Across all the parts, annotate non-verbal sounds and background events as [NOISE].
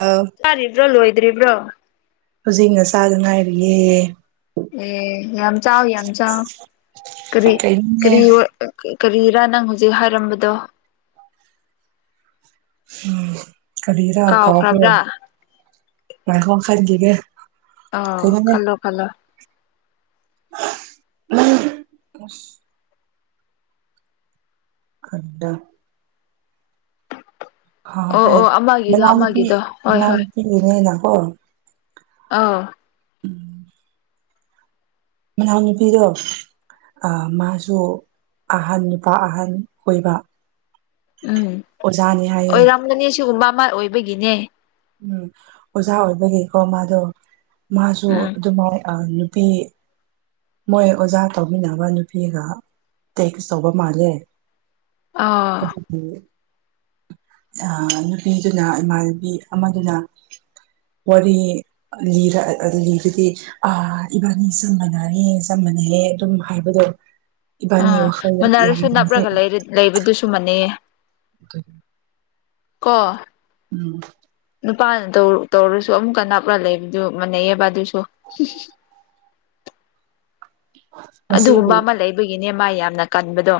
ꯑꯥꯎ ꯆꯥꯔꯤꯕ꯭ꯔꯣ ꯂꯣꯏꯗ꯭ꯔꯤꯕ꯭ꯔꯣ ꯍꯧꯖꯤꯛ ꯉꯁꯒ ꯉꯥꯏꯔꯤꯌꯦ ꯑꯦ ꯌꯥꯝ ꯆꯑꯣ ꯌꯥꯝ ꯆꯑꯣ ꯀꯔꯤ ꯀꯩꯅꯣꯅꯦ ꯀꯔꯤ ꯑꯣ ꯀꯔꯤꯔꯥ ꯅꯪ ꯍꯧꯖꯤꯛ ꯍꯥꯏꯔꯝꯕꯗꯣ ꯎꯝ ꯀꯔꯤꯔꯥ ꯀꯥꯎꯒꯦ ꯀꯥꯎꯈ꯭ꯔꯕ꯭ꯔꯥ ꯉꯥꯏꯌꯣ ꯈꯟꯈꯤꯒꯦ ꯑ ꯀꯩꯅꯣꯅꯦ ꯈꯜꯂꯣ ꯈꯟꯂꯣ [UNINTELLIGIBLE] ꯑꯁ ꯈꯟꯗ ꯑꯣ ꯍꯥꯑꯣꯈꯔ ꯑꯣ ꯑꯃꯒꯤꯗꯣ ꯅꯥꯅꯧꯅꯨꯄꯤ ꯑꯃꯒꯤꯗꯣ ꯍꯣꯏ ꯍꯣꯏ ꯅꯅꯧꯅꯨꯄꯤ ꯅꯦꯅ ꯀꯤ ꯑꯥꯎ ꯎꯝ ꯃꯅꯥꯎꯅꯨꯄꯤꯗꯣ ꯑꯥ ꯃꯥꯁꯨ ꯑꯍꯟ ꯅꯨꯄꯥ ꯑꯍꯟ ꯀꯣꯏꯕ ꯎꯝ ꯑꯣꯖꯥꯅꯤ ꯍꯥꯏꯌꯦ ꯅꯤ ꯁꯤꯒꯨꯝꯕ ꯑꯃ ꯑꯣꯏꯕꯒꯤꯅꯦ ꯎꯝ ꯑꯣꯖꯥ ꯑꯣꯏꯕꯒꯤꯀꯣ ꯃꯥꯗꯣ ꯃꯥꯁꯨ ꯎꯝ ꯑꯗꯨꯃꯥꯏꯅ ꯅꯨꯄꯤ ꯃꯣꯏ ꯑꯣꯖꯥ ꯇꯧꯃꯤꯟꯅꯕ ꯅꯨꯄꯤꯒ ꯇꯦꯛꯁ ꯇꯧꯕ ꯃꯥꯜꯂꯦ ꯑꯥ ꯑꯗꯨꯒꯤ ꯑꯥ ꯅꯨꯄꯤꯗꯨꯅ ꯏꯃꯥꯟꯅꯕꯤ ꯑꯃꯗꯨꯅ ꯋꯥꯔꯤ ꯂꯤꯔ ꯂꯤꯗꯨꯗꯤ ꯑ ꯏꯕꯥꯅꯦꯁꯨ ꯃꯥꯅꯅꯥ ꯌꯦ ꯆꯞꯃꯅꯩꯌꯦ ꯑꯗꯨꯝ ꯍꯥꯏꯕꯗꯣ ꯎꯥ ꯏꯕꯥꯅꯤ ꯋꯥꯈꯜ ꯌꯥꯝ ꯃꯨꯟꯅꯔꯁꯨ ꯃꯥꯟꯅꯩ ꯅꯞꯂꯒ ꯂꯩꯕꯗꯨꯁꯨ ꯃꯅꯤꯌꯦ ꯎ [UNINTELLIGIBLE] ꯀꯣ ꯎꯝ ꯅꯨꯄꯥꯅ ꯇꯧꯔꯨ ꯇꯧꯔꯁꯨ ꯑꯃꯨꯛꯀ ꯅꯞꯂ ꯂꯩꯕꯗꯨ ꯃꯥꯟꯅꯩꯌꯦꯕ ꯑꯗꯨꯏꯁꯨ ꯃꯁꯤꯕꯨ ꯑꯗꯨꯒꯨꯝꯕ ꯑꯃ ꯂꯩꯕꯒꯤꯅꯦ ꯃꯥ ꯌꯥꯝꯅ ꯀꯟꯕꯗꯣ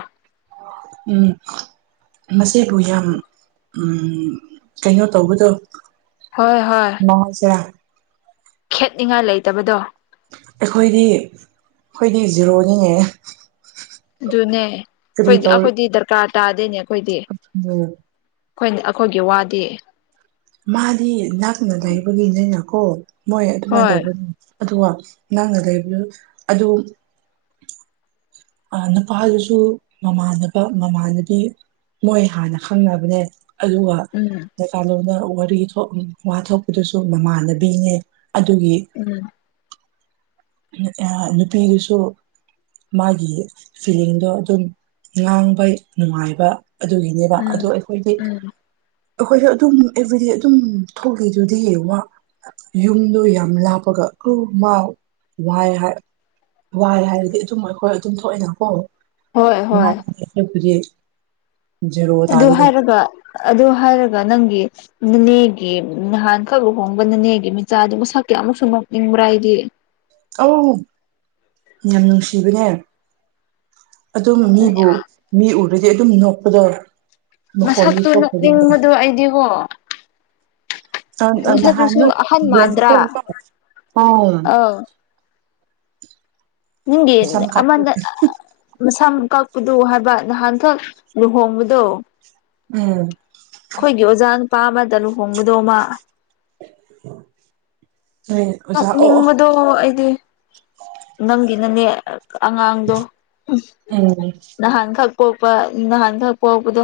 ꯎꯝ ꯃꯁꯤꯕꯨ ꯌꯥꯝ ꯎꯝ ꯀꯩꯅꯣ ꯇꯧꯕꯗꯣ ꯍꯣꯏ ꯍꯣꯏ ꯃꯥꯎ ꯖꯦ ꯈꯦꯠꯅꯤꯡꯉꯥꯏ ꯂꯩꯇꯕꯗꯣ ꯑꯩꯈꯣꯏꯗꯤ ꯑꯩꯈꯣꯏꯗꯤ ꯖꯤꯔꯣꯅꯤꯅꯦ ꯑꯗꯨꯅꯦ ꯀꯔꯤ ꯑꯩꯈꯣꯏꯗꯤ ꯇꯧ ꯑꯩꯈꯣꯏꯗꯤ ꯗꯔꯀꯥꯔ ꯇꯥꯗꯦꯅꯦ ꯑꯩꯈꯣꯏꯗꯤ ꯎꯝ ꯑꯩꯈꯣꯏ ꯑꯩꯈꯣꯏꯒꯤ ꯋꯥꯗꯤ ꯃꯥꯗꯤ ꯅꯛꯅ ꯂꯩꯕꯒꯤꯅꯤꯅꯀꯣ ꯃꯣꯏ ꯑꯗꯨꯃꯥꯏꯅ ꯍꯣꯏ ꯇꯧꯕꯅꯤ ꯑꯗꯨꯒ ꯅꯛꯅ ꯂꯩꯕꯗꯨ ꯑꯗꯨ ꯑꯥ ꯅꯨꯄꯥꯗꯨꯁꯨ ꯃꯃꯥꯟꯅꯕ ꯃꯃꯥꯟꯅꯕꯤ ꯃꯣꯏ ꯍꯥꯟꯅ ꯈꯪꯅꯕꯅꯦ ꯑꯗꯨꯒ ꯎꯝ ꯃꯄꯥꯜꯂꯣꯟꯅ ꯋꯥꯔꯤ ꯊꯣꯛ ꯋꯥ ꯊꯣꯛꯄꯗꯨꯁꯨ ꯃꯃꯥꯟꯅꯕꯤꯅꯦ ꯑꯗꯨꯒꯤ ꯎꯝ ꯑꯥ ꯅꯨꯄꯤꯗꯨꯁꯨ ꯃꯥꯒꯤ ꯐꯤꯂꯤꯡꯗꯣ ꯑꯗꯨꯝ ꯉꯥꯡꯕ ꯅꯨꯡꯉꯥꯏꯕ ꯑꯗꯨꯒꯤꯅꯦꯕ ꯎꯝ ꯑꯗꯣ ꯑꯩꯈꯣꯏꯗꯤ ꯎꯝ ꯑꯩꯈꯣꯏꯁꯨ ꯑꯗꯨꯝ ꯑꯦꯕ꯭ꯔꯤꯗꯦ ꯑꯗꯨꯝ ꯊꯣꯛꯂꯤꯗꯨꯗꯤ ꯋꯥ ꯌꯨꯝꯗꯣ ꯌꯥꯝ ꯂꯥꯞꯄꯒ ꯀꯨ ꯃꯥꯎ ꯋꯥꯏ ꯍꯥꯏ ꯋꯥꯏ ꯍꯥꯏꯔꯗꯤ ꯑꯗꯨꯝ ꯑꯩꯈꯣꯏ ꯑꯗꯨꯝ ꯊꯣꯛꯑꯦꯅꯀꯣ ꯍꯣꯏ ꯍꯣꯏ [UNINTELLIGIBLE] ꯖꯦꯔꯣ ꯑꯗꯨ ꯇꯥꯔꯦꯅꯦ ꯍꯥꯏꯔꯒ ꯑꯗꯨ ꯍꯥꯏꯔꯒ ꯅꯪꯒꯤ ꯅꯥꯅꯦꯒꯤ ꯅꯍꯥꯟ ꯈꯛ ꯂꯨꯍꯣꯡꯕ ꯅꯥꯅꯦꯒꯤ ꯃꯤꯆꯥꯗꯨ ꯃꯁꯛ ꯀꯌꯥꯃꯨꯛꯁꯨ ꯅꯣꯛꯅꯤꯡꯕ꯭ꯔꯥ ꯑꯩꯗꯤ ꯑꯧ ꯌꯥꯝ ꯅꯨꯡꯁꯤꯕꯅꯦ ꯑꯗꯨꯝ ꯃꯤꯕꯨ ꯃꯤ ꯎꯔꯗꯤ ꯑꯗꯨꯝ ꯅꯣꯛꯄꯗꯣ ꯃꯈꯣꯟꯅꯤ ꯃꯁꯛꯇꯨ ꯊꯣꯛꯄꯒꯤꯅꯦ ꯅꯣꯛꯅꯤꯡꯕꯗꯨ ꯑꯩꯗꯤ ꯀꯣ ꯑꯥ ꯅꯍꯥꯟ ꯅꯣꯏ ꯑꯍꯟ ꯕꯦꯁ ꯃꯥꯟꯗ꯭ꯔꯥ [UNINTELLIGIBLE] ꯄꯥꯎ ꯎꯝ ꯑꯧ ꯅꯪꯒꯤ ꯁꯝ ꯀꯥꯞꯄ ꯑꯃꯗ ꯑꯥ ꯃꯁꯝ ꯀꯛꯄꯗꯨ ꯍꯥꯏꯕ ꯅꯍꯥꯟꯈꯛ ꯂꯨꯍꯣꯡꯕꯗꯣ ꯎꯝ ꯑꯩꯈꯣꯏꯒꯤ ꯑꯣꯖꯥ ꯅꯨꯄꯥ ꯑꯃꯗ ꯂꯨꯍꯣꯡꯕꯗꯣ ꯃꯥ [INAUDIBLE] ꯅꯣꯏ ꯑꯣꯖꯥ ꯑꯣ ꯅꯣꯛꯅꯤꯡꯕꯗꯣ ꯑꯩꯗꯤ ꯅꯪꯒꯤ ꯅꯥꯅꯦ ꯑꯉꯥꯡꯗꯣ ꯎꯝ ꯅꯍꯥꯟꯈꯛ ꯄꯣꯛꯄ ꯅꯍꯥꯟꯈꯛ ꯄꯣꯛꯄꯗꯣ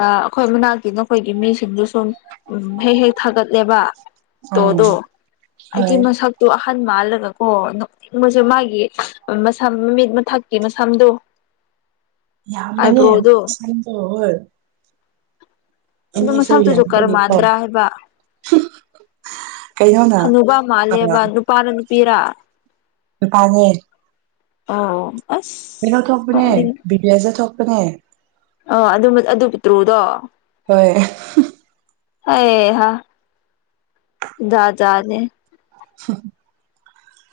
ꯑ ꯑꯩꯈꯣꯏ ꯃꯅꯥꯛꯀꯤ ꯅꯈꯣꯏꯒꯤ ꯃꯤꯁꯤꯡꯗꯨ ꯁꯨꯝ ꯎꯝ ꯍꯦꯛ ꯍꯦꯛ ꯊꯥꯒꯠꯂꯦꯕ ꯑꯥꯎ ꯐꯣꯇꯣꯗꯣ ꯑꯩꯗꯤ ꯃꯁꯛꯇꯣ ꯅꯍꯟ ꯃꯥꯜꯂꯒꯀꯣ [UNINTELLIGIBLE] ꯃꯥꯒꯤ ꯃꯁꯝ ꯃꯤꯠ ꯃꯊꯛꯀꯤ ꯃꯁꯝꯗꯣ ꯌꯥꯝꯕꯅꯦ ꯑꯥꯏꯕ꯭ꯔꯣꯗꯣ ꯁꯝꯗꯣ ꯍꯣꯏ ꯑꯗꯣ ꯏꯅꯦꯁꯨ ꯃꯁꯥꯛꯇꯨ ꯖꯣꯀꯔ ꯌꯥꯝꯕꯒꯤꯀꯣ ꯃꯥꯟꯗ꯭ꯔꯥ ꯍꯥꯏꯕ ꯀꯩꯅꯣꯅ ꯍꯟꯅꯨꯕ ꯑ ꯃꯥꯜꯂꯦꯕ ꯅꯨꯄꯥꯔ ꯅꯨꯄꯤꯔꯥ ꯅꯨꯄꯥꯅꯦ ꯑꯥ ꯀꯩꯅꯣ ꯊꯣꯛꯄꯅꯦ [UNINTELLIGIBLE] ꯊꯣꯛꯄꯅꯦ ꯑꯥ ꯑꯗꯨ ꯑꯗꯨ ꯄꯤꯇ꯭ꯔꯨꯗꯣ ꯍꯣꯏ ꯍꯩ ꯍꯥ ꯖꯥꯠ ꯖꯥꯠꯅꯦ [UNINTELLIGIBLE]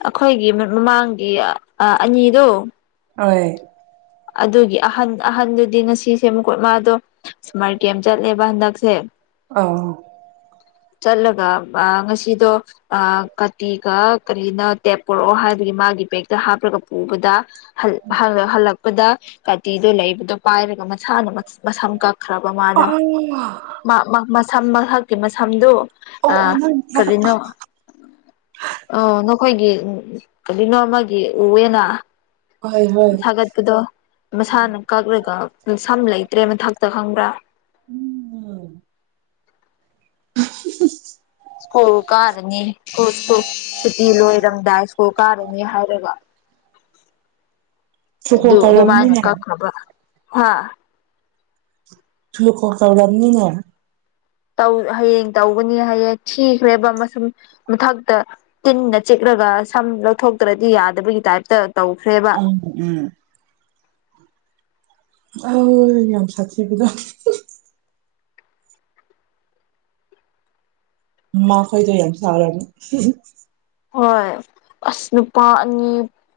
ꯑꯩꯈꯣꯏꯒꯤ ꯃꯃꯥꯡꯒꯤ ꯑꯥ ꯑꯅꯤꯗꯣ ꯍꯣꯏ ꯑꯗꯨꯒꯤ ꯑꯍꯟ ꯑꯍꯟꯗꯨꯗꯤ ꯉꯁꯤꯁꯦ ꯃꯈꯨꯀꯨꯠ ꯃꯥ ꯑꯗꯣ ꯁꯨꯃꯥꯔ ꯀꯦꯝ ꯆꯠꯂꯦꯕ ꯍꯟꯗꯛꯁꯦ ꯑꯧ ꯆꯠꯂꯒ [UNINTELLIGIBLE] ꯉꯁꯤꯗꯣ ꯑꯥ ꯀꯥꯇꯤꯒ ꯀꯔꯤꯅꯣ ꯇꯦꯞ ꯄꯨꯔꯛꯑꯣ ꯍꯥꯏꯕꯒꯤ ꯃꯥꯒꯤ ꯕꯦꯛꯇ ꯍꯥꯞꯂꯒ ꯄꯨꯕꯗ ꯍꯜ ꯍꯜ ꯍꯜꯂꯛꯄꯗ ꯀꯥꯇꯤꯗꯨ ꯂꯩꯕꯗꯨ ꯄꯥꯏꯔꯒ ꯃꯁꯥꯅ [UNINTELLIGIBLE] ꯃꯁꯝ ꯀꯛ ꯈ꯭ꯔꯕ ꯃꯥꯗꯣ ꯑꯣ ꯃꯥ ꯃꯥ ꯃꯁꯝ ꯃꯊꯛꯀꯤ ꯃꯁꯝꯗꯨ ꯑꯣ ꯑꯥ ꯅꯪ ꯀꯔꯤꯅꯣ ꯑꯣ ꯅꯈꯣꯏꯒꯤ [UNINTELLIGIBLE] ꯀꯔꯤꯅꯣꯃꯒꯤ ꯎꯋꯦꯅ ꯍꯣꯏ ꯍꯣꯏ ꯁꯥꯒꯠꯄꯗꯣ ꯎꯝ ꯃꯁꯥꯅ ꯀꯛꯂꯒ ꯁꯝ ꯂꯩꯇ꯭ꯔꯦ ꯃꯊꯛꯇ ꯈꯪꯕ꯭ꯔꯥ [UNINTELLIGIBLE] [UNINTELLIGIBLE] ꯁ꯭ꯀꯨꯜ ꯀꯥꯔꯅꯤ ꯁ꯭ꯀꯨꯜ ꯁ꯭ꯀꯨꯜ ꯁꯨꯇꯤ ꯂꯣꯏꯔꯝꯗꯥꯏ ꯁ꯭ꯀꯨꯜ ꯀꯥꯔꯅꯤ ꯍꯥꯏꯔꯒ ꯁꯨꯀꯣ ꯑꯗꯨ ꯑꯗꯨꯃꯥꯏꯅ ꯇꯧꯔꯝꯅꯤꯅꯦ ꯀꯛꯅꯕ ꯍꯥ [UNINTELLIGIBLE] ꯇꯧꯔꯝꯅꯤꯅꯦ ꯇꯧ ꯍꯌꯦꯡ ꯇꯧꯒꯅꯤ ꯍꯥꯏꯌꯦ ꯊꯤꯈ꯭ꯔꯦꯕ ꯃꯁꯝ ꯃꯊꯛꯇ ꯇꯤꯟꯅ ꯆꯤꯛꯂꯒ ꯁꯝ ꯂꯧꯊꯣꯛꯇ꯭ꯔꯗꯤ ꯌꯥꯗꯕꯒꯤ ꯇꯥꯏꯞꯇ ꯇꯧꯈ꯭ꯔꯦ [UNINTELLIGIBLE] [UNINTELLIGIBLE] ꯎꯝ ꯑꯧ ꯌꯥꯝ ꯁꯥꯊꯤꯕꯗꯣ ꯃꯈꯣꯏꯗꯣ ꯌꯥꯝ ꯁꯥꯎꯔꯝ ꯍꯣꯏ ꯑꯁ ꯅꯨꯄꯥ ꯑꯅꯤ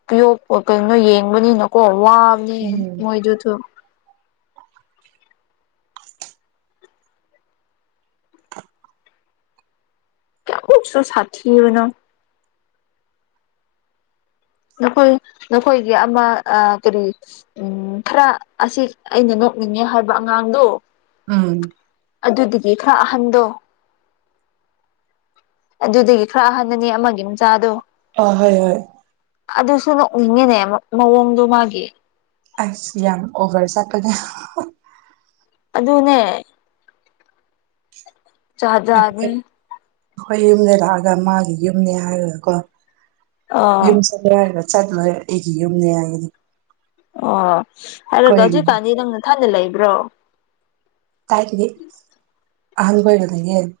ꯄꯤꯌꯣꯛꯄ ꯀꯩꯅꯣ ꯌꯦꯡꯕꯅꯤꯅꯀꯣ ꯋꯥ ꯅꯤ ꯎꯝ ꯃꯣꯏꯗꯨꯊꯨ [UNINTELLIGIBLE] ꯁꯥꯊꯤꯕꯅ ꯅꯈꯣꯏ ꯅꯈꯣꯏꯒꯤ ꯑꯃ ꯑꯥ ꯀꯔꯤ ꯎꯝ ꯈꯔ ꯑꯁꯤ ꯑꯩꯅ ꯅꯣꯛꯅꯤꯡꯉꯦ ꯍꯥꯏꯕ ꯑꯉꯥꯡꯗꯨ ꯎꯝ ꯑꯗꯨꯗꯨꯒꯤ ꯈꯔ ꯑꯍꯟꯗꯣ ꯑꯗꯨꯗꯒꯤ ꯈꯔ ꯑꯍꯟꯅꯅꯤ ꯑꯃꯒꯤ ꯃꯆꯥꯗꯨ ꯑꯥ ꯍꯣꯏ ꯍꯣꯏ ꯑꯗꯨꯁꯨ [UNINTELLIGIBLE] ꯎꯅꯤꯡꯉꯦꯅꯦ ꯃ ꯃꯑꯣꯡꯗꯣ ꯃꯥꯒꯤ ꯑꯁ ꯌꯥꯝ ꯑꯣꯚꯔ ꯆꯠꯄꯅꯦ ꯑꯗꯨꯅꯦ ꯖꯥꯠ [UNINTELLIGIBLE] ꯖꯥꯠꯅꯤ ꯑꯩꯈꯣꯏ ꯌꯨꯝꯗ ꯂꯥꯛꯑꯒ ꯃꯥꯒꯤ ꯌꯨꯝꯅꯦ ꯍꯥꯏꯔꯒꯀꯣ ꯑꯥ ꯌꯨꯝ [UNINTELLIGIBLE] ꯆꯠꯂꯣꯏ ꯑꯩꯒꯤ ꯌꯨꯝꯅꯦ ꯍꯥꯏꯒꯅꯤ ꯑꯣ ꯑꯗꯨꯗꯣ ꯑꯩꯈꯣꯏ ꯑꯗꯨꯀꯥꯟꯗꯤ ꯅꯪ ꯅꯊꯟꯗ ꯂꯩꯕ꯭ꯔꯣ [UNINTELLIGIBLE] ꯑꯍꯟꯕ ꯑꯣꯏꯅ [UNINTELLIGIBLE]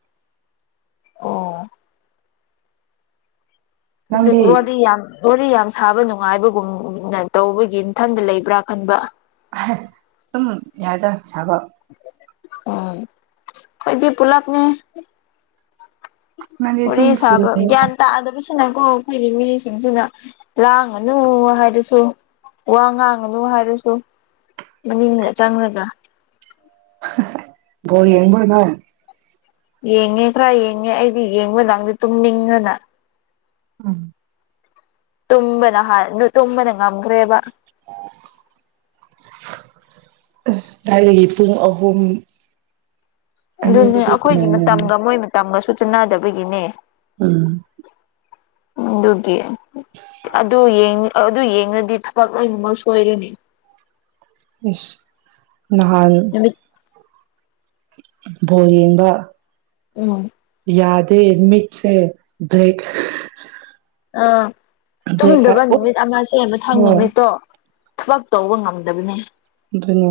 ꯑꯣ ꯅꯪꯗꯤ [UNINTELLIGIBLE] ꯋꯥꯗꯤ ꯌꯥꯝ ꯋꯥꯔꯤ ꯌꯥꯝ ꯁꯥꯕ ꯅꯨꯡꯉꯥꯏꯕꯒꯨꯝꯅ ꯇꯧꯕꯒꯤ ꯅꯊꯟꯗ ꯂꯩꯕ꯭ꯔꯥ ꯈꯟꯕ [UNINTELLIGIBLE] ꯁꯨꯝ [UNINTELLIGIBLE] ꯁꯥꯕ ꯎꯝ ꯈꯣꯏꯗꯤ ꯄꯨꯂꯞꯅꯤ꯫ ꯅꯪꯗꯤ ꯋꯥꯔꯤ ꯑꯗꯨꯝ ꯐ꯭ꯔꯤ ꯁꯥꯕ ꯂꯩꯌꯦꯅ ꯒ꯭ꯌꯥꯟ ꯇꯥꯗꯕꯁꯤ ꯁꯤꯅꯀꯣ ꯑꯩꯈꯣꯏꯒꯤ ꯃꯤꯁꯤꯡꯁꯤꯅ ꯂꯥꯡꯉꯅꯨ ꯍꯥꯏꯗꯨꯁꯨ ꯋꯥ ꯉꯥꯡꯉꯅꯨ ꯍꯥꯏꯔꯁꯨ ꯃꯅꯤꯡꯗ ꯆꯪꯉꯒ ꯕꯣꯜ ꯌꯦꯡꯕ꯭ꯔꯣ ꯅꯣꯏ? ꯌꯦꯡꯉꯦ ꯈꯔ ꯌꯦꯡꯉꯦ ꯑꯩꯗꯤ ꯌꯦꯡꯕꯗꯪꯗꯤ ꯇꯨꯝꯅꯤꯡꯗꯅ ꯎꯝ ꯇꯨꯝꯕꯅ ꯍꯥꯟ ꯗꯨ ꯇꯨꯝꯕꯅ ꯉꯝꯈ꯭ꯔꯦꯕ꯫ ꯑꯁ ꯊꯥꯏꯅꯒꯤ ꯄꯨꯡ ꯑꯍꯨꯝ ꯑꯗꯨꯅꯦ ꯑꯅꯤꯗꯗꯤ ꯀꯅꯥ ꯑꯈꯣꯏꯒꯤ ꯉꯝꯅꯤ ꯃꯇꯝꯒ ꯃꯣꯏ ꯃꯇꯝꯒꯁꯨ ꯆꯅꯗꯕꯒꯤꯅꯦ꯫ ꯎꯝ ꯎꯝ ꯗꯨꯕꯨꯗꯤ ꯑꯗꯨ ꯌꯦꯡ ꯑꯗꯨ ꯌꯦꯡꯉꯗꯤ ꯊꯕꯛ ꯂꯣꯏꯅꯃꯛ ꯁꯣꯏꯔꯅꯤ꯫ ꯏꯁ ꯅꯍꯥꯟ ꯅꯨꯃꯤꯠ ꯕꯣꯜ ꯌꯦꯡꯕꯥ ꯎꯝ ꯌꯥꯗꯦ ꯃꯤꯠꯁꯦ ꯕ꯭ꯂꯦꯛ ꯑꯥ ꯕ꯭ꯂꯦꯛ ꯇꯨꯝꯗꯕ ꯑꯣꯏ ꯅꯨꯃꯤꯠ ꯑꯃꯁꯦ ꯃꯊꯪ ꯍꯣꯏ ꯅꯨꯃꯤꯠꯇꯣ ꯊꯕꯛ ꯇꯧꯕ ꯉꯝꯗꯕꯅꯦ ꯑꯗꯨꯅꯦ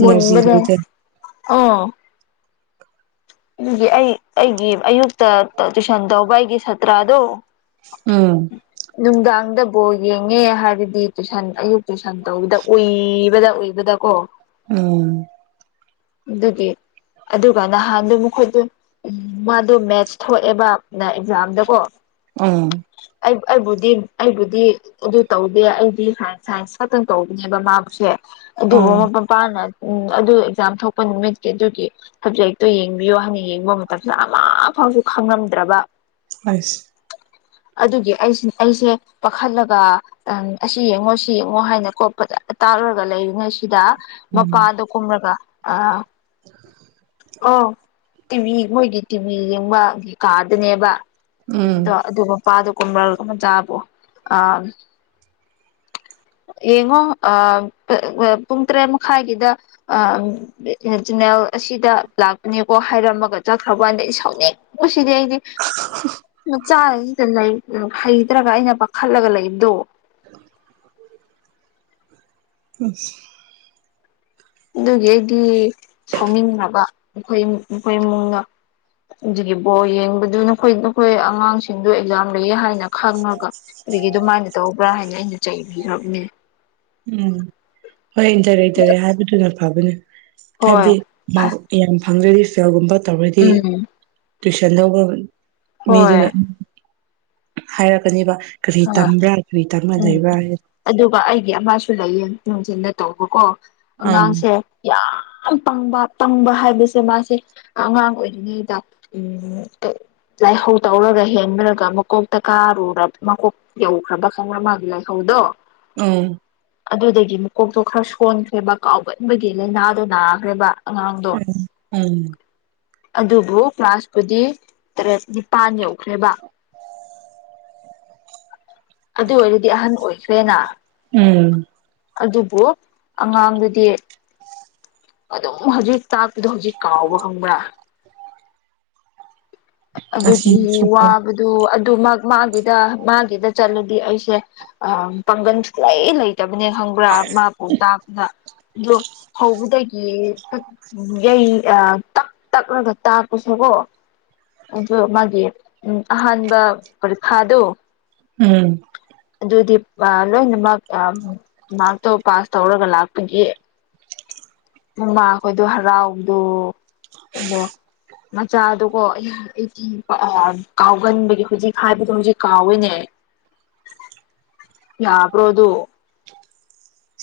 ꯏꯅꯔꯖꯤ ꯂꯩꯇꯦ ꯑꯣ ꯑꯩꯒꯤ ꯑꯩ ꯑꯩꯒꯤ ꯑꯌꯨꯛꯇ ꯇꯨꯏꯁꯟ ꯇꯧꯕ ꯑꯩꯒꯤ ꯁꯥꯇ꯭ꯔꯗꯣ ꯎꯝ ꯅꯨꯡꯗꯥꯡꯗ ꯕꯣꯜ ꯌꯦꯡꯉꯦ ꯍꯥꯏꯕꯒꯤ ꯇꯨꯏꯁꯟ ꯑꯌꯨꯛ ꯇꯨꯏꯁꯟ ꯇꯧꯕꯗ ꯎꯏꯕꯗ ꯎꯏꯕꯗ ꯀꯣ ꯎꯝ ꯑꯗꯨꯒꯤ ꯑꯗꯨꯒ ꯅꯍꯥꯟꯗꯣ ꯃꯈꯣꯏꯗꯣ ꯎꯝ ꯃꯥꯗꯣ ꯃꯦꯠꯁ ꯊꯣꯛꯑꯦꯕ ꯑꯦꯛꯖꯥꯝꯗꯀꯣ ꯎꯝ ꯑꯩ ꯑꯩꯕꯨꯗꯤ ꯑꯩꯕꯨꯗꯤ ꯑꯗꯨ ꯇꯧꯗꯦ ꯑꯩꯗꯤ ꯁꯥꯏꯟꯁ ꯁꯥꯏꯟꯁ ꯈꯛꯇꯪ ꯇꯧꯕꯅꯦꯕ ꯃꯥꯁꯦ ꯎꯝ ꯑꯗꯨꯕꯝ ꯄꯥꯅ ꯎꯝ ꯑꯗꯨ ꯑꯦꯛꯖꯥꯝ ꯊꯣꯛꯄ ꯅꯨꯃꯤꯠꯀꯤ ꯑꯗꯨꯒꯤ ꯁꯕꯖꯦꯛꯇꯣ ꯌꯦꯡꯕꯤꯌꯣ ꯍꯥꯏꯅ ꯌꯦꯡꯕ ꯃꯇꯝꯗꯥ ꯑꯃ ꯐꯥꯎꯁꯨ ꯈꯪꯉꯝꯗ꯭ꯔꯕ꯫ ꯑꯁ ꯑꯗꯨꯒꯤ ꯑꯩꯁꯤ ꯑꯩꯁꯦ ꯄꯥꯈꯠꯂꯒ ꯑ ꯑꯁꯤ ꯌꯦꯡꯉꯣ ꯁꯤ ꯌꯦꯡꯉꯣ ꯍꯥꯏꯅ ꯀꯣ ꯐꯖ ꯇꯥꯛꯔꯒ ꯂꯩꯔꯤꯉꯩ ꯁꯤꯗ ꯎꯝ ꯃꯄꯥꯗꯣ ꯀꯨꯝꯔꯒ ꯑ ꯑꯣ ꯇꯤꯚꯤ ꯃꯣꯏꯒꯤ ꯇꯤꯚꯤ ꯌꯦꯡꯕꯒꯤ ꯀꯥꯗꯨꯅꯦꯕ ꯎꯝ ꯇꯧꯕꯗꯣ ꯑꯗꯨ ꯃꯄꯥꯗꯣ ꯀꯨꯝꯕ ꯃꯆꯥꯕꯨ ꯑꯥ ꯌꯦꯡꯉꯣ ꯑꯥ ꯄꯨꯡ ꯇꯔꯦꯠ ꯃꯈꯥꯏꯒꯤꯗ ꯑꯥ ꯆꯦꯅꯦꯜ ꯑꯁꯤꯗ ꯂꯥꯛꯄꯅꯦꯀꯣ ꯍꯥꯏꯔꯝꯃꯒ ꯆꯠꯈ꯭ꯔꯕꯥꯟꯗ ꯑꯩꯁꯧꯅꯤꯡ ꯕꯁꯤꯗꯤ ꯑꯩꯗꯤ ꯃꯆꯥꯁꯤꯗ ꯂꯩ ꯍꯩꯇ꯭ꯔꯒ ꯑꯩꯅ ꯄꯥꯈꯠꯂꯒ ꯂꯩꯕꯗꯣ ꯑꯁ ꯑꯗꯨꯒꯤ ꯑꯩꯗꯤ ꯁꯥꯎꯅꯤꯡꯅꯕ ꯃꯈꯣꯏ ꯏꯃꯨꯡ ꯃꯈꯣꯏ ꯏꯃꯨꯡꯅ꯫ ꯑꯗꯨꯒꯤ ꯕꯣꯜ ꯌꯦꯡꯕꯗꯨ ꯅꯈꯣꯏ ꯅꯈꯣꯏ ꯑꯉꯥꯡꯁꯤꯡꯗꯨ ꯑꯦꯛꯖꯥꯝ ꯂꯩꯌꯦ ꯍꯥꯏꯅ ꯈꯪꯉꯒ ꯑꯗꯨꯒꯤ ꯑꯗꯨꯃꯥꯏꯅ ꯇꯧꯕ꯭ꯔꯥ ꯍꯥꯏꯅ ꯑꯩꯅ ꯆꯩꯕꯤꯈ꯭ꯔꯕꯅꯦ ꯎꯝ ꯍꯣꯏ ꯗꯥꯢꯔꯦꯛ ꯗꯥꯢꯔꯦꯛ ꯍꯥꯏꯕꯗꯨꯅ ꯐꯕꯅꯦ ꯍꯣꯏ ꯍꯥꯏꯕꯗꯤ ꯃꯥꯔꯛ ꯇꯦꯟ ꯐꯪꯗ꯭ꯔꯗꯤ ꯐꯦꯜꯒꯨꯝꯕ ꯇꯧꯔꯗꯤ ꯎꯝ ꯇꯨꯏꯁꯟ ꯂꯧꯕ ꯍꯣꯏ ꯃꯤꯗꯨꯅ ꯍꯥꯏꯔꯛꯀꯅꯤꯕ ꯀꯔꯤ ꯍꯣꯏ ꯇꯝꯕ꯭ꯔꯥ ꯀꯔꯤ ꯇꯝꯃ ꯎꯝ ꯂꯩꯕ꯭ꯔꯥ ꯍꯥꯏꯅ ꯑꯗꯨꯒ ꯑꯩꯒꯤ ꯑꯃꯁꯨ ꯂꯩꯌꯦ ꯅꯨꯡꯊꯤꯟꯗ ꯇꯧꯕꯀꯣ ꯑꯪ ꯑꯉꯥꯡꯁꯦ ꯌꯥꯝ ꯄꯪꯕ ꯄꯪꯕ ꯍꯥꯏꯕꯁꯦ ꯃꯥꯁꯦ ꯑꯉꯥꯡ ꯑꯣꯏꯔꯤꯉꯩꯗ ꯎꯝ ꯀꯩ ꯂꯥꯏꯍꯧ ꯇꯧꯔꯒ ꯍꯦꯟꯔꯀ ꯃꯀꯣꯛꯇ ꯀꯥꯔꯨꯔꯕ ꯃꯀꯣꯛ ꯌꯧꯈ꯭ꯔꯕ ꯈꯪꯕ꯭ꯔ ꯃꯥꯒꯤ ꯂꯥꯏꯍꯧꯗꯣ ꯎꯝ ꯑꯗꯨꯗꯨꯒꯤ ꯃꯀꯣꯛꯇꯣ ꯈꯔ ꯁꯣꯟꯈ꯭ꯔꯦꯕ ꯀꯥꯎꯒꯟꯕꯒꯤ ꯂꯥꯏꯅꯥꯗꯣ ꯅꯥꯈ꯭ꯔꯦꯕ ꯑꯉꯥꯡ ꯎꯝ ꯎꯝ ꯑꯗꯨꯕꯨ ꯀ꯭ꯂꯥꯁꯄꯨꯗꯤ ꯇꯔꯦꯠ ꯅꯤꯄꯥꯟ ꯌꯧꯈ꯭ꯔꯦꯕ ꯑꯗꯨ ꯑꯣꯏꯔꯗꯤ ꯑꯍꯟ ꯑꯣꯏꯈ꯭ꯔꯦꯅ ꯎꯝ ꯑꯗꯨꯕꯨ ꯑꯉꯥꯡꯗꯨꯗꯤ ꯑꯗꯨꯝ ꯍꯧꯖꯤꯛ ꯇꯥꯛꯄꯗꯣ ꯍꯧꯖꯤꯛ ꯀꯥꯎꯕ ꯈꯪꯕ꯭ꯔꯥ ꯑꯗꯨꯒꯤ ꯑꯁꯤꯁꯨ ꯋꯥꯕ ꯑꯗꯨ ꯑꯗꯨꯃꯛ ꯃꯥꯒꯤꯗ ꯃꯥꯒꯤꯗ ꯆꯠꯂꯗꯤ ꯑꯩꯁꯦ ꯑꯥ ꯄꯥꯡꯒꯜ ꯁꯨꯡꯂꯩ ꯂꯩ ꯂꯩꯇꯕꯅꯦ ꯈꯪꯕ꯭ꯔꯥ ꯃꯥꯕꯨ ꯇꯥꯛꯄꯗ ꯑꯗꯣ ꯍꯧꯕꯗꯒꯤ ꯈꯥꯛ ꯌꯩ ꯑꯥ ꯇꯛ ꯇꯛꯂꯒ ꯇꯥꯛꯄꯁꯨꯀꯣ ꯑꯗꯨ ꯃꯥꯒꯤ ꯑꯍꯥꯟꯕ ꯄꯔꯤꯈꯥꯗꯨ ꯎꯝ ꯑꯗꯨꯗꯤ ꯂꯣꯏꯅꯃꯛ ꯃꯥꯔꯛꯇꯣ ꯄꯥꯁ ꯇꯧꯔꯒ ꯂꯥꯛꯄꯒꯤ ꯃꯃꯥꯈꯣꯏꯗꯣ ꯍꯔꯥꯎꯕꯗꯣ ꯑꯗꯣ ꯃꯆꯥꯗꯨꯀꯣ ꯑꯩ ꯑꯩꯗꯤ ꯑꯥ ꯀꯥꯎꯒꯟꯕꯒꯤ ꯍꯧꯖꯤꯛ ꯍꯥꯏꯕꯗꯣ ꯍꯧꯖꯤꯛ ꯀꯥꯎꯋꯤꯅꯦ ꯌꯥꯕ꯭ꯔꯣ ꯑꯗꯨ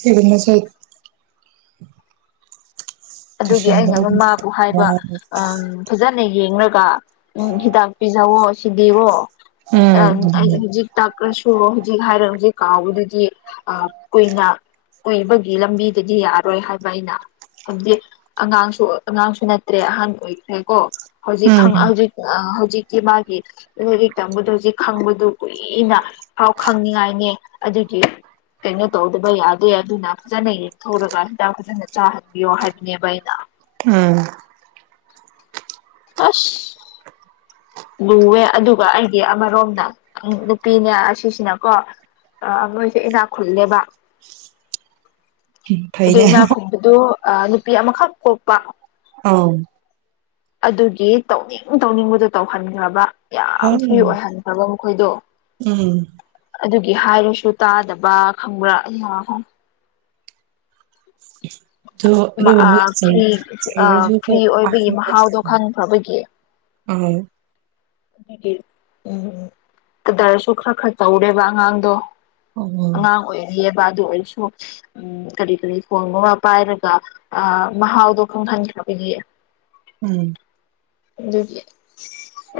ꯁꯤꯃꯤꯟꯅꯁꯦ ꯑꯗꯨꯒꯤ ꯇꯨꯏꯁꯟ ꯑꯩꯅ ꯂꯧꯕꯁꯦ ꯃꯕꯨ ꯍꯥꯏꯕ ꯋꯥꯕ ꯑꯝ ꯐꯖꯅ ꯌꯦꯡꯂꯒ ꯎꯝ ꯍꯤꯗꯥꯛ ꯄꯤꯖꯧꯋꯣ ꯁꯤꯗꯤꯒꯣ ꯑꯥ ꯑꯩ ꯑꯗꯨꯅ ꯍꯧꯖꯤꯛ ꯇꯥꯛ ꯀꯩꯁꯨ ꯍꯧꯖꯤꯛ ꯍꯥꯏꯔ ꯍꯧꯖꯤꯛ ꯀꯥꯎꯕꯗꯨꯗꯤ ꯑꯥ ꯀꯨꯏꯅ ꯀꯨꯏꯕꯒꯤ ꯂꯝꯕꯤꯗꯗꯤ ꯌꯥꯔꯣꯏ ꯍꯥꯏꯕ ꯑꯩꯅ ꯍꯥꯏꯕꯗꯤ ꯑꯉꯥꯡꯁꯨ ꯑꯉꯥꯡꯁꯨ ꯅꯠꯇ꯭ꯔꯦ ꯑꯍꯟ ꯑꯣꯏꯈ꯭ꯔꯦ ꯀꯣ ꯍꯧꯖꯤꯛ ꯍꯧꯖꯤꯛ ꯑꯥ ꯍꯧꯖꯤꯛꯇꯤ ꯃꯥꯒꯤ ꯂꯥꯏꯔꯤꯛ ꯇꯝꯕꯗꯣ ꯍꯧꯖꯤꯛ ꯈꯪꯕꯗꯨ ꯀꯨꯏꯅ ꯐꯥꯎ ꯈꯪꯅꯤꯡꯉꯥꯏꯅꯤ ꯑꯗꯨꯒꯤ ꯀꯩꯅꯣ ꯇꯧꯗꯕ ꯌꯥꯗꯦ ꯑꯗꯨꯅ ꯐꯖꯅ ꯌꯦꯛꯊꯣꯔꯒ ꯍꯤꯗꯥꯛ ꯐꯖꯅ ꯆꯥꯍꯟꯕꯤꯌꯣ ꯍꯥꯏꯕ ꯍꯥꯏꯕꯅꯦꯕ ꯑꯩꯅ ꯎꯝ ꯑꯁ ꯂꯨꯋꯦ ꯑꯗꯨꯒ ꯑꯩꯗꯤ ꯑꯃꯔꯣꯝꯗ ꯅꯨꯄꯤꯅꯦ ꯑꯁꯤꯁꯤꯅꯀꯣ ꯑꯥ ꯃꯣꯏꯁꯦ ꯏꯅꯥꯛ ꯈꯨꯜꯂꯦꯕ ꯑꯗꯨ ꯐꯩꯅꯦ ꯏꯅꯥꯈꯨꯟꯕꯗꯨ ꯑꯥ ꯅꯨꯄꯤ ꯑꯃꯈꯛ ꯄꯣꯛꯄ ꯑꯥꯎ ꯑꯗꯨꯒꯤ ꯇꯧꯅꯤꯡ ꯇꯧꯅꯤꯡꯕꯗꯣ ꯇꯧꯍꯟꯈ꯭ꯔꯕ ꯌꯥꯝ ꯐ꯭ꯔꯤ ꯑꯣꯏꯍꯟꯈ꯭ꯔꯕ ꯃꯈꯣꯏꯗꯣ ꯎꯝ ꯑꯗꯨꯒꯤ ꯍꯥꯏꯔꯁꯨ ꯇꯥꯗꯕ ꯈꯪꯕ꯭ꯔꯥ ꯑꯩꯌꯥ ꯑꯗꯨ ꯑꯗꯨꯒꯨꯝꯕꯗꯣ ꯆꯩ ꯐ꯭ꯔꯤ ꯆꯩꯔꯁꯨꯀꯣ ꯐ꯭ꯔꯤ ꯑꯣꯏꯕꯒꯤ ꯄꯥꯛꯅ ꯃꯍꯥꯎꯗꯣ ꯈꯪꯈ꯭ꯔꯕꯒꯤ ꯑꯧ ꯎꯝ ꯀꯗꯔꯁꯨ ꯈꯔ ꯈꯔ ꯇꯧꯔꯦꯕ ꯑꯉꯥꯡꯗꯣ ꯑꯣ ꯑꯉꯥꯡ ꯑꯣꯏꯔꯤꯑꯦꯕ ꯑꯗꯨ ꯑꯣꯏꯔꯁꯨ ꯎꯝ ꯀꯔꯤ ꯀꯔꯤ ꯐꯣꯟꯒꯨꯝꯕ ꯄꯥꯏꯔꯒ ꯑ ꯃꯍꯥꯎꯗꯣ ꯈꯪꯍꯟꯈ꯭ꯔꯕꯒꯤ ꯎꯝ ꯑꯗꯨꯒꯤ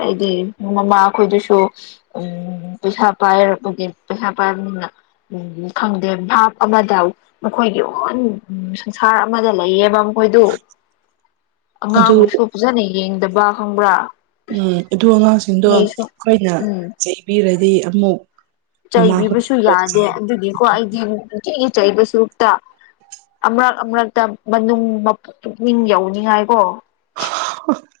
ꯑꯩꯗꯤ ꯃꯃꯥ ꯈꯣꯏꯗꯨꯁꯨ ꯎꯝ ꯄꯩꯁꯥ ꯄꯥꯏꯔꯕꯒꯤ ꯄꯩꯁꯥ ꯄꯥꯏꯕꯅꯤꯅ ꯎꯝ ꯈꯪꯗꯦ ꯚꯥꯞ ꯑꯃꯗ ꯃꯈꯣꯏꯒꯤ ꯑꯣꯟ ꯁꯪꯁꯥꯔ ꯑꯃꯗ ꯂꯩꯌꯦꯕ ꯃꯣꯏꯗꯨ ꯑꯗꯨ ꯑꯉꯥꯡꯕꯨꯁꯨ ꯐꯖꯅ ꯌꯦꯡꯗꯕ ꯈꯪꯕ꯭ꯔꯥ ꯎꯝ ꯑꯗꯨ ꯑꯉꯥꯡꯁꯤꯡꯗꯣ ꯐꯤꯁꯨ ꯈꯣꯏꯅ ꯎꯝ ꯆꯩꯕꯤꯔꯗꯤ ꯑꯃꯨꯛ ꯆꯩꯕꯤꯕꯁꯨ ꯃꯃꯥꯈꯣꯏꯗꯀꯣ ꯌꯥꯗꯦ ꯑꯗꯨꯒꯤꯀꯣ ꯑꯩꯗꯤ ꯅꯨꯡꯇꯤꯒꯤ ꯆꯩꯕ ꯁꯔꯨꯛꯇ ꯑꯃꯔꯛ ꯑꯃꯔꯛꯇ ꯃꯅꯨꯡ ꯄꯨꯛꯅꯤꯡ ꯌꯧꯅꯤꯡꯉꯥꯏꯀꯣ [INAUDIBLE]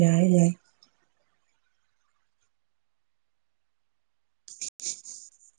ꯌꯥꯏ ꯌꯥꯏ [INAUDIBLE]